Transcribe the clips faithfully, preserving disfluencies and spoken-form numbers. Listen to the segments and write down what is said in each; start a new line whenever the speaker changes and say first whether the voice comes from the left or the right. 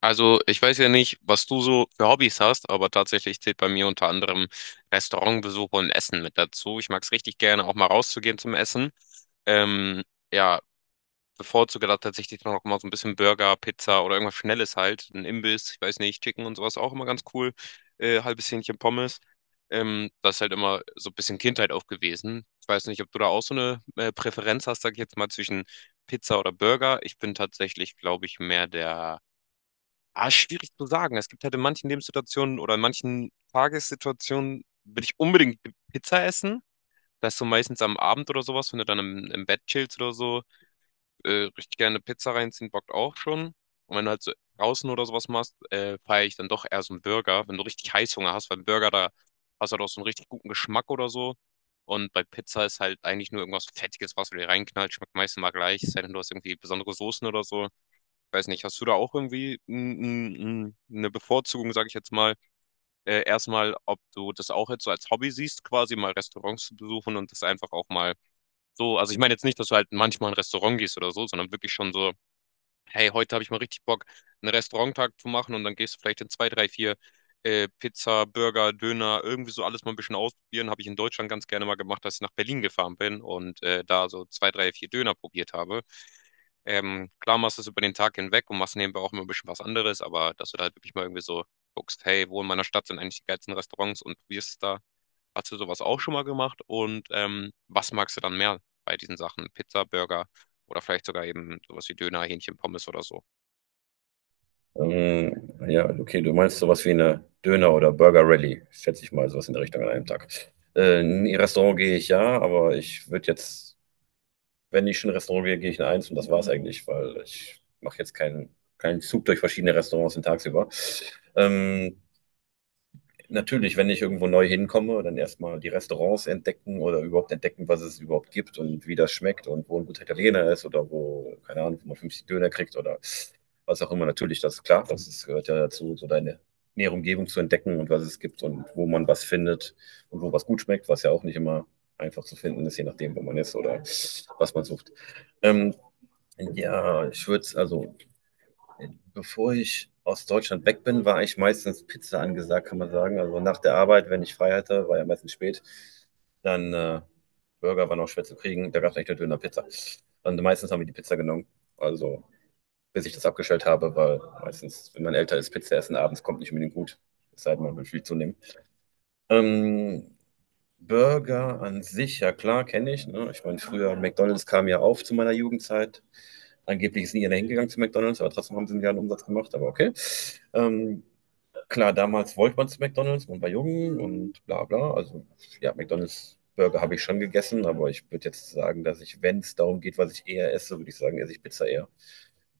left: Also, ich weiß ja nicht, was du so für Hobbys hast, aber tatsächlich zählt bei mir unter anderem Restaurantbesuche und Essen mit dazu. Ich mag es richtig gerne, auch mal rauszugehen zum Essen. Ähm, ja, bevorzuge da tatsächlich dann noch mal so ein bisschen Burger, Pizza oder irgendwas Schnelles halt. Ein Imbiss, ich weiß nicht, Chicken und sowas auch immer ganz cool. Äh, halbes Hähnchen Pommes. Ähm, das ist halt immer so ein bisschen Kindheit auch gewesen. Ich weiß nicht, ob du da auch so eine äh, Präferenz hast, sag ich jetzt mal, zwischen Pizza oder Burger. Ich bin tatsächlich, glaube ich, mehr der. Ah, schwierig zu sagen. Es gibt halt in manchen Lebenssituationen oder in manchen Tagessituationen will ich unbedingt Pizza essen. Das ist so meistens am Abend oder sowas, wenn du dann im, im Bett chillst oder so, äh, richtig gerne Pizza reinziehen, bockt auch schon. Und wenn du halt so draußen oder sowas machst, äh, feiere ich dann doch eher so einen Burger, wenn du richtig Heißhunger hast, weil ein Burger, da hast du halt auch so einen richtig guten Geschmack oder so. Und bei Pizza ist halt eigentlich nur irgendwas Fettiges, was du dir reinknallst, schmeckt meistens mal gleich, es sei denn, du hast irgendwie besondere Soßen oder so. Weiß nicht, hast du da auch irgendwie n- n- n- eine Bevorzugung, sage ich jetzt mal, äh, erstmal, ob du das auch jetzt so als Hobby siehst, quasi mal Restaurants zu besuchen und das einfach auch mal so, also ich meine jetzt nicht, dass du halt manchmal in ein Restaurant gehst oder so, sondern wirklich schon so hey, heute habe ich mal richtig Bock, einen Restauranttag zu machen und dann gehst du vielleicht in zwei, drei, vier äh, Pizza, Burger, Döner, irgendwie so alles mal ein bisschen ausprobieren. Habe ich in Deutschland ganz gerne mal gemacht, als ich nach Berlin gefahren bin und äh, da so zwei, drei, vier Döner probiert habe. Ähm, klar machst du es über den Tag hinweg und machst nebenbei auch immer ein bisschen was anderes, aber dass du da halt wirklich mal irgendwie so guckst, hey, wo in meiner Stadt sind eigentlich die geilsten Restaurants und probierst es da. Hast du sowas auch schon mal gemacht? Und ähm, was magst du dann mehr bei diesen Sachen? Pizza, Burger oder vielleicht sogar eben sowas wie Döner, Hähnchen, Pommes oder so.
right: Ähm, ja, okay, du meinst sowas wie eine Döner- oder Burger-Rallye, schätze ich mal, sowas in der Richtung an einem Tag. Äh, in ein Restaurant gehe ich ja, aber ich würde jetzt, wenn ich schon in ein Restaurant gehe, gehe ich in eins und das war's eigentlich, weil ich mache jetzt keinen, keinen Zug durch verschiedene Restaurants den tagsüber. Ähm, natürlich, wenn ich irgendwo neu hinkomme, dann erstmal die Restaurants entdecken oder überhaupt entdecken, was es überhaupt gibt und wie das schmeckt und wo ein guter Italiener ist oder wo, keine Ahnung, wo man fünfzig Döner kriegt oder was auch immer. Natürlich, das ist klar, das ist, gehört ja dazu, so deine nähere Umgebung zu entdecken und was es gibt und wo man was findet und wo was gut schmeckt, was ja auch nicht immer einfach zu finden ist, je nachdem, wo man ist oder was man sucht. Ähm, ja, ich würde es also bevor ich aus Deutschland weg bin, war ich meistens Pizza angesagt, kann man sagen. Also nach der Arbeit, wenn ich frei hatte, war ja meistens spät, dann äh, Burger war noch schwer zu kriegen. Da gab es echt eine Döner-Pizza. Und meistens haben wir die Pizza genommen. Also bis ich das abgestellt habe, weil meistens, wenn man älter ist, Pizza essen abends kommt nicht unbedingt gut. Es sei denn, man will viel zunehmen. Ähm, Burger an sich, ja klar, kenne ich. Ne? Ich meine, früher McDonald's kam ja auf zu meiner Jugendzeit. Angeblich ist nie einer hingegangen zu McDonald's, aber trotzdem haben sie einen Umsatz gemacht, aber okay. Ähm, Klar, damals wollte man zu McDonald's, man war jung und bla bla. Also ja, McDonald's Burger habe ich schon gegessen, aber ich würde jetzt sagen, dass ich, wenn es darum geht, was ich eher esse, würde ich sagen, esse ich Pizza eher.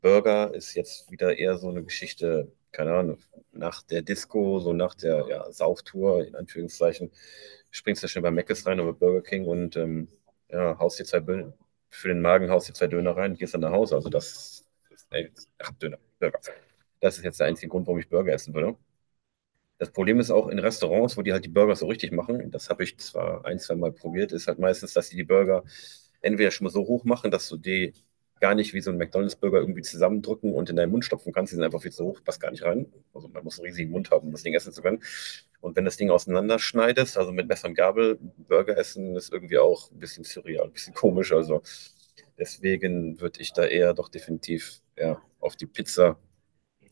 right: Burger ist jetzt wieder eher so eine Geschichte, keine Ahnung, nach der Disco, so nach der ja, Sauftour, in Anführungszeichen, springst du schnell bei Mc's rein oder Burger King und ähm, ja, haust dir zwei Bö für den Magen haust dir zwei Döner rein, gehst dann nach Hause. Also das ist, ey, ach, Döner, Burger. Das ist jetzt der einzige Grund, warum ich Burger essen würde. Das Problem ist auch in Restaurants, wo die halt die Burger so richtig machen, das habe ich zwar ein, zwei Mal probiert, ist halt meistens, dass sie die Burger entweder schon mal so hoch machen, dass du die gar nicht wie so ein McDonalds-Burger irgendwie zusammendrücken und in deinen Mund stopfen kannst. Die sind einfach viel zu hoch, passt gar nicht rein. Also man muss einen riesigen Mund haben, um das Ding essen zu können. Und wenn das Ding auseinanderschneidest, also mit Messer und Gabel, Burger essen ist irgendwie auch ein bisschen surreal, ein bisschen komisch. Also deswegen würde ich da eher doch definitiv ja, auf die Pizza,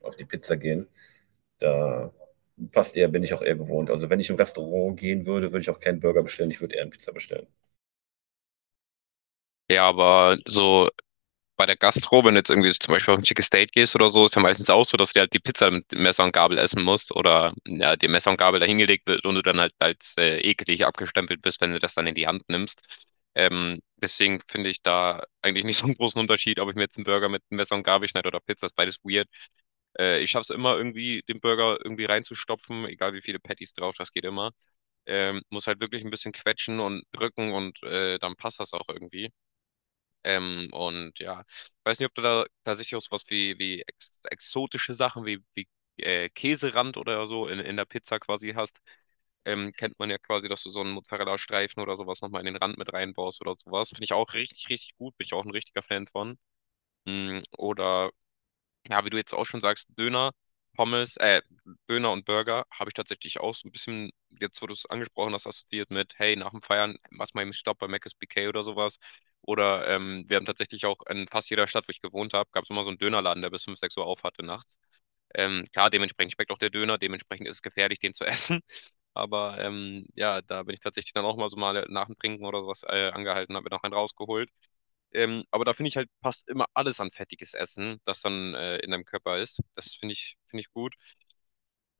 right: auf die Pizza gehen. Da passt eher, bin ich auch eher gewohnt. Also wenn ich im Restaurant gehen würde, würde ich auch keinen Burger bestellen, ich würde eher eine Pizza bestellen.
left: Ja, aber so bei der Gastro, wenn du jetzt irgendwie zum Beispiel auf ein Chicken Steak gehst oder so, ist ja meistens auch so, dass du dir halt die Pizza mit Messer und Gabel essen musst oder ja, dir Messer und Gabel dahingelegt wird und du dann halt als äh, eklig abgestempelt bist, wenn du das dann in die Hand nimmst. Ähm, deswegen finde ich da eigentlich nicht so einen großen Unterschied, ob ich mir jetzt einen Burger mit Messer und Gabel schneide oder Pizza, ist beides weird. Äh, ich schaffe es immer irgendwie, den Burger irgendwie reinzustopfen, egal wie viele Patties drauf, das geht immer. Ähm, muss halt wirklich ein bisschen quetschen und drücken und äh, dann passt das auch irgendwie. Ähm, und ja, ich weiß nicht, ob du da tatsächlich auch sowas wie, wie ex exotische Sachen wie, wie äh, Käserand oder so in, in der Pizza quasi hast. Ähm, kennt man ja quasi, dass du so einen Mozzarella-Streifen oder sowas nochmal in den Rand mit reinbaust oder sowas. Finde ich auch richtig, richtig gut. Bin ich auch ein richtiger Fan von. Mm, oder ja, wie du jetzt auch schon sagst, Döner, Pommes, äh, Döner und Burger habe ich tatsächlich auch so ein bisschen, jetzt wo du es angesprochen hast, assoziiert mit, hey, nach dem Feiern, mach mal eben einen Stopp bei Mc's B K oder sowas. Oder ähm, wir haben tatsächlich auch in fast jeder Stadt, wo ich gewohnt habe, gab es immer so einen Dönerladen, der bis fünf sechs Uhr auf hatte nachts. Ähm, klar, dementsprechend schmeckt auch der Döner, dementsprechend ist es gefährlich, den zu essen. Aber ähm, ja, da bin ich tatsächlich dann auch mal so mal nach dem Trinken oder sowas äh, angehalten, habe mir noch einen rausgeholt. Ähm, aber da finde ich halt, passt immer alles an fettiges Essen, das dann äh, in deinem Körper ist. Das finde ich, finde ich gut.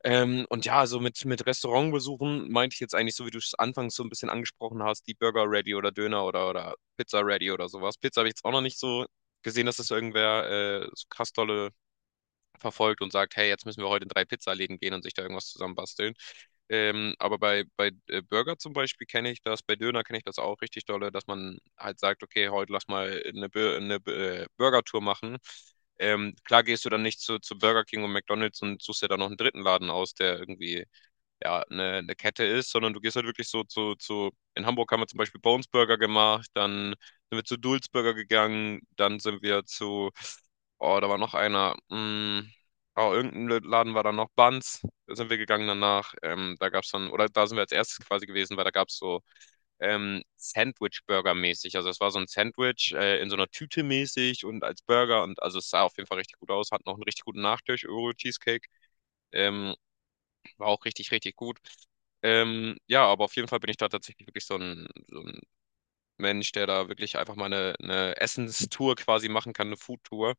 left: Ähm, und ja, so mit, mit Restaurantbesuchen meinte ich jetzt eigentlich so, wie du es anfangs so ein bisschen angesprochen hast, die Burger Ready oder Döner oder, oder Pizza Ready oder sowas. Pizza habe ich jetzt auch noch nicht so gesehen, dass das irgendwer äh, so krass tolle verfolgt und sagt, hey, jetzt müssen wir heute in drei Pizzaläden gehen und sich da irgendwas zusammenbasteln. Ähm, aber bei, bei äh, Burger zum Beispiel kenne ich das, bei Döner kenne ich das auch richtig dolle, dass man halt sagt, okay, heute lass mal eine, Bu- eine Bu- äh, Burger-Tour machen. Ähm, klar gehst du dann nicht zu, zu Burger King und McDonald's und suchst dir dann noch einen dritten Laden aus, der irgendwie ja, eine, eine Kette ist, sondern du gehst halt wirklich so zu, zu, in Hamburg haben wir zum Beispiel Bones Burger gemacht, dann sind wir zu Dulz Burger gegangen, dann sind wir zu, oh, da war noch einer, mm, oh, irgendein Laden war dann noch Buns, da sind wir gegangen danach, ähm, da gab es dann, oder da sind wir als erstes quasi gewesen, weil da gab es so ähm, Sandwich-Burger mäßig, also es war so ein Sandwich äh, in so einer Tüte mäßig und als Burger und also es sah auf jeden Fall richtig gut aus, hat noch einen richtig guten Nachtisch, Oreo Cheesecake, ähm, war auch richtig, richtig gut. Ähm, ja, aber auf jeden Fall bin ich da tatsächlich wirklich so ein, so ein Mensch, der da wirklich einfach mal eine, eine Essenstour quasi machen kann, eine Foodtour.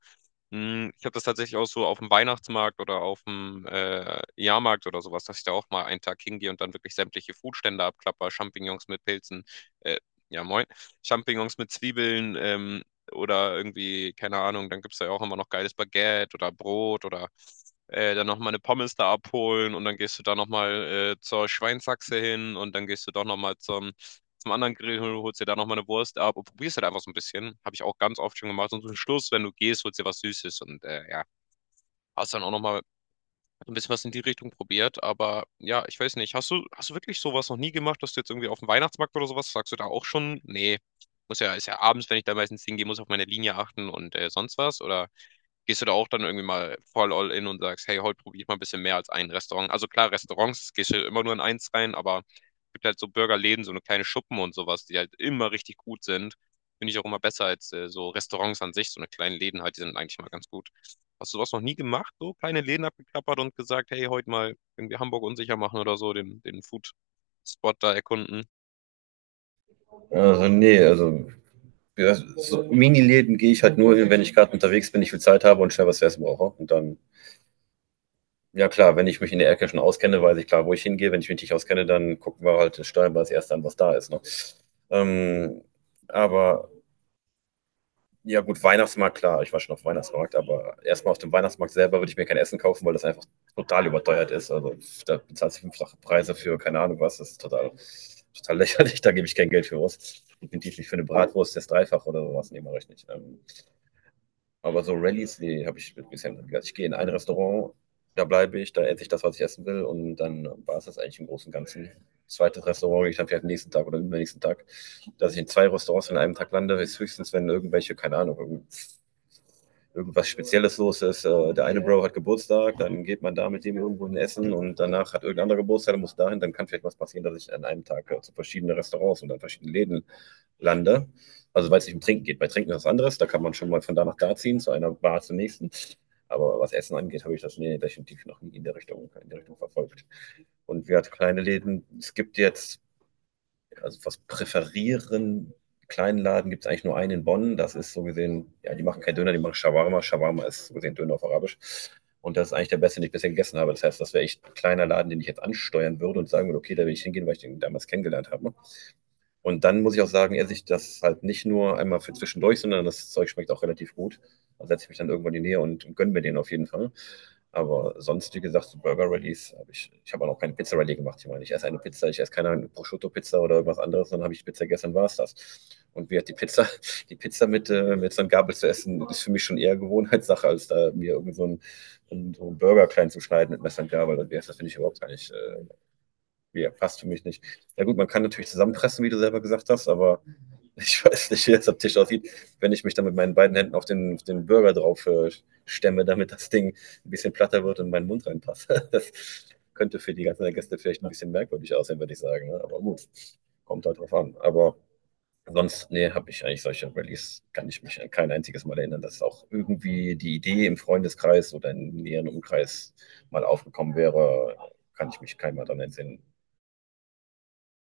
left: Hm, ich habe das tatsächlich auch so auf dem Weihnachtsmarkt oder auf'm, äh, Jahrmarkt oder sowas, dass ich da auch mal einen Tag hingehe und dann wirklich sämtliche Foodstände abklappere, Champignons mit Pilzen, äh, ja moin, Champignons mit Zwiebeln, ähm, oder irgendwie, keine Ahnung, dann gibt's da ja auch immer noch geiles Baguette oder Brot oder, äh, dann noch mal 'ne Pommes da abholen und dann gehst du da noch mal, äh, zur Schweinshaxe hin und dann gehst du doch noch mal zum zum anderen Grill, holst dir da nochmal eine Wurst ab und probierst halt einfach so ein bisschen. Habe ich auch ganz oft schon gemacht. Und zum Schluss, wenn du gehst, holst dir was Süßes und äh, ja, hast dann auch nochmal ein bisschen was in die Richtung probiert. Aber ja, ich weiß nicht, hast du, hast du wirklich sowas noch nie gemacht, dass du jetzt irgendwie auf dem Weihnachtsmarkt oder sowas, sagst du da auch schon, nee, muss ja, ist ja abends, wenn ich da meistens hingehe, muss auf meine Linie achten und äh, sonst was? Oder gehst du da auch dann irgendwie mal voll all in und sagst, hey, heute probiere ich mal ein bisschen mehr als ein Restaurant? Also klar, Restaurants gehst du immer nur in eins rein, aber es gibt halt so Burgerläden, so eine kleine Schuppen und sowas, die halt immer richtig gut sind. Finde ich auch immer besser als äh, so Restaurants an sich, so eine kleine Läden halt, die sind eigentlich mal ganz gut. Hast du sowas noch nie gemacht, so kleine Läden abgeklappert und gesagt, hey, heute mal irgendwie Hamburg unsicher machen oder so, den, den Food-Spot da erkunden?
right: Also nee, also ja, so Mini-Läden gehe ich halt nur hin, wenn ich gerade unterwegs bin, ich viel Zeit habe und schnell was zu essen brauche. Und dann, ja klar, wenn ich mich in der Ecke schon auskenne, weiß ich klar, wo ich hingehe. Wenn ich mich nicht auskenne, dann gucken wir halt, steuern wir als erstes an, was da ist. Ne? Ähm, aber ja, gut, Weihnachtsmarkt, klar. Ich war schon auf dem Weihnachtsmarkt, aber erstmal auf dem Weihnachtsmarkt selber würde ich mir kein Essen kaufen, weil das einfach total überteuert ist. Also pf, da bezahlst du fünffache Preise für keine Ahnung was. Das ist total, total lächerlich. Da gebe ich kein Geld für aus. Definitiv nicht für eine Bratwurst, das Dreifach oder sowas. Nee, mache ich nicht. Ähm, aber so Rallyes, nee, habe ich bisher nicht gemacht. Ich gehe in ein Restaurant, da bleibe ich, da esse ich das, was ich essen will und dann war es das eigentlich im Großen und Ganzen. Zweites Restaurant gehe ich dann vielleicht am nächsten Tag oder übernächsten Tag. Dass ich in zwei Restaurants in einem Tag lande, ist höchstens, wenn irgendwelche, keine Ahnung, irgend- irgendwas Spezielles los ist. Äh, der eine Bro hat Geburtstag, dann geht man da mit dem irgendwo in Essen und danach hat irgendein anderer Geburtstag, dann muss dahin, dann kann vielleicht was passieren, dass ich an einem Tag äh, zu verschiedenen Restaurants und an verschiedenen Läden lande. Also weil es nicht um Trinken geht. Bei Trinken ist was anderes, da kann man schon mal von da nach da ziehen, zu einer Bar zur nächsten. Aber was Essen angeht, habe ich das nee, definitiv noch nie in der Richtung, in der Richtung verfolgt. Und wir hatten kleine Läden. Es gibt jetzt also was präferieren. Kleinladen gibt es eigentlich nur einen in Bonn. Das ist so gesehen, ja, die machen keinen Döner, die machen Shawarma. Shawarma ist so gesehen Döner auf Arabisch. Und das ist eigentlich der beste, den ich bisher gegessen habe. Das heißt, das wäre echt ein kleiner Laden, den ich jetzt ansteuern würde und sagen würde, okay, da will ich hingehen, weil ich den damals kennengelernt habe. Ne? Und dann muss ich auch sagen, esse ich das halt nicht nur einmal für zwischendurch, sondern das Zeug schmeckt auch relativ gut. Da setze ich mich dann irgendwann in die Nähe und, und gönne mir den auf jeden Fall. Aber sonst, wie gesagt, so Burger Rallys habe ich, ich habe auch noch keine Pizza Rallye gemacht. Ich meine, ich esse eine Pizza, ich esse keine Prosciutto-Pizza oder irgendwas anderes, dann habe ich Pizza gegessen, war es das. Und wie hat die Pizza, die Pizza mit, äh, mit so einem Gabel zu essen, ist für mich schon eher Gewohnheitssache, als da mir irgendwie so einen, einen, so einen Burger klein zu schneiden mit Messer und Gabel. Und wie heißt das, finde ich überhaupt gar nicht, äh, ja, passt für mich nicht. Ja gut, man kann natürlich zusammenpressen, wie du selber gesagt hast, aber ich weiß nicht, wie das am Tisch aussieht, wenn ich mich dann mit meinen beiden Händen auf den, auf den Burger drauf äh, stemme, damit das Ding ein bisschen platter wird und in meinen Mund reinpasst. Das könnte für die ganzen Gäste vielleicht ein bisschen merkwürdig aussehen, würde ich sagen. Ne? Aber gut, kommt halt drauf an. Aber sonst, nee, habe ich eigentlich solche Rallyes, kann ich mich an kein einziges Mal erinnern, dass auch irgendwie die Idee im Freundeskreis oder im näheren Umkreis mal aufgekommen wäre, kann ich mich keinmal daran entsinnen.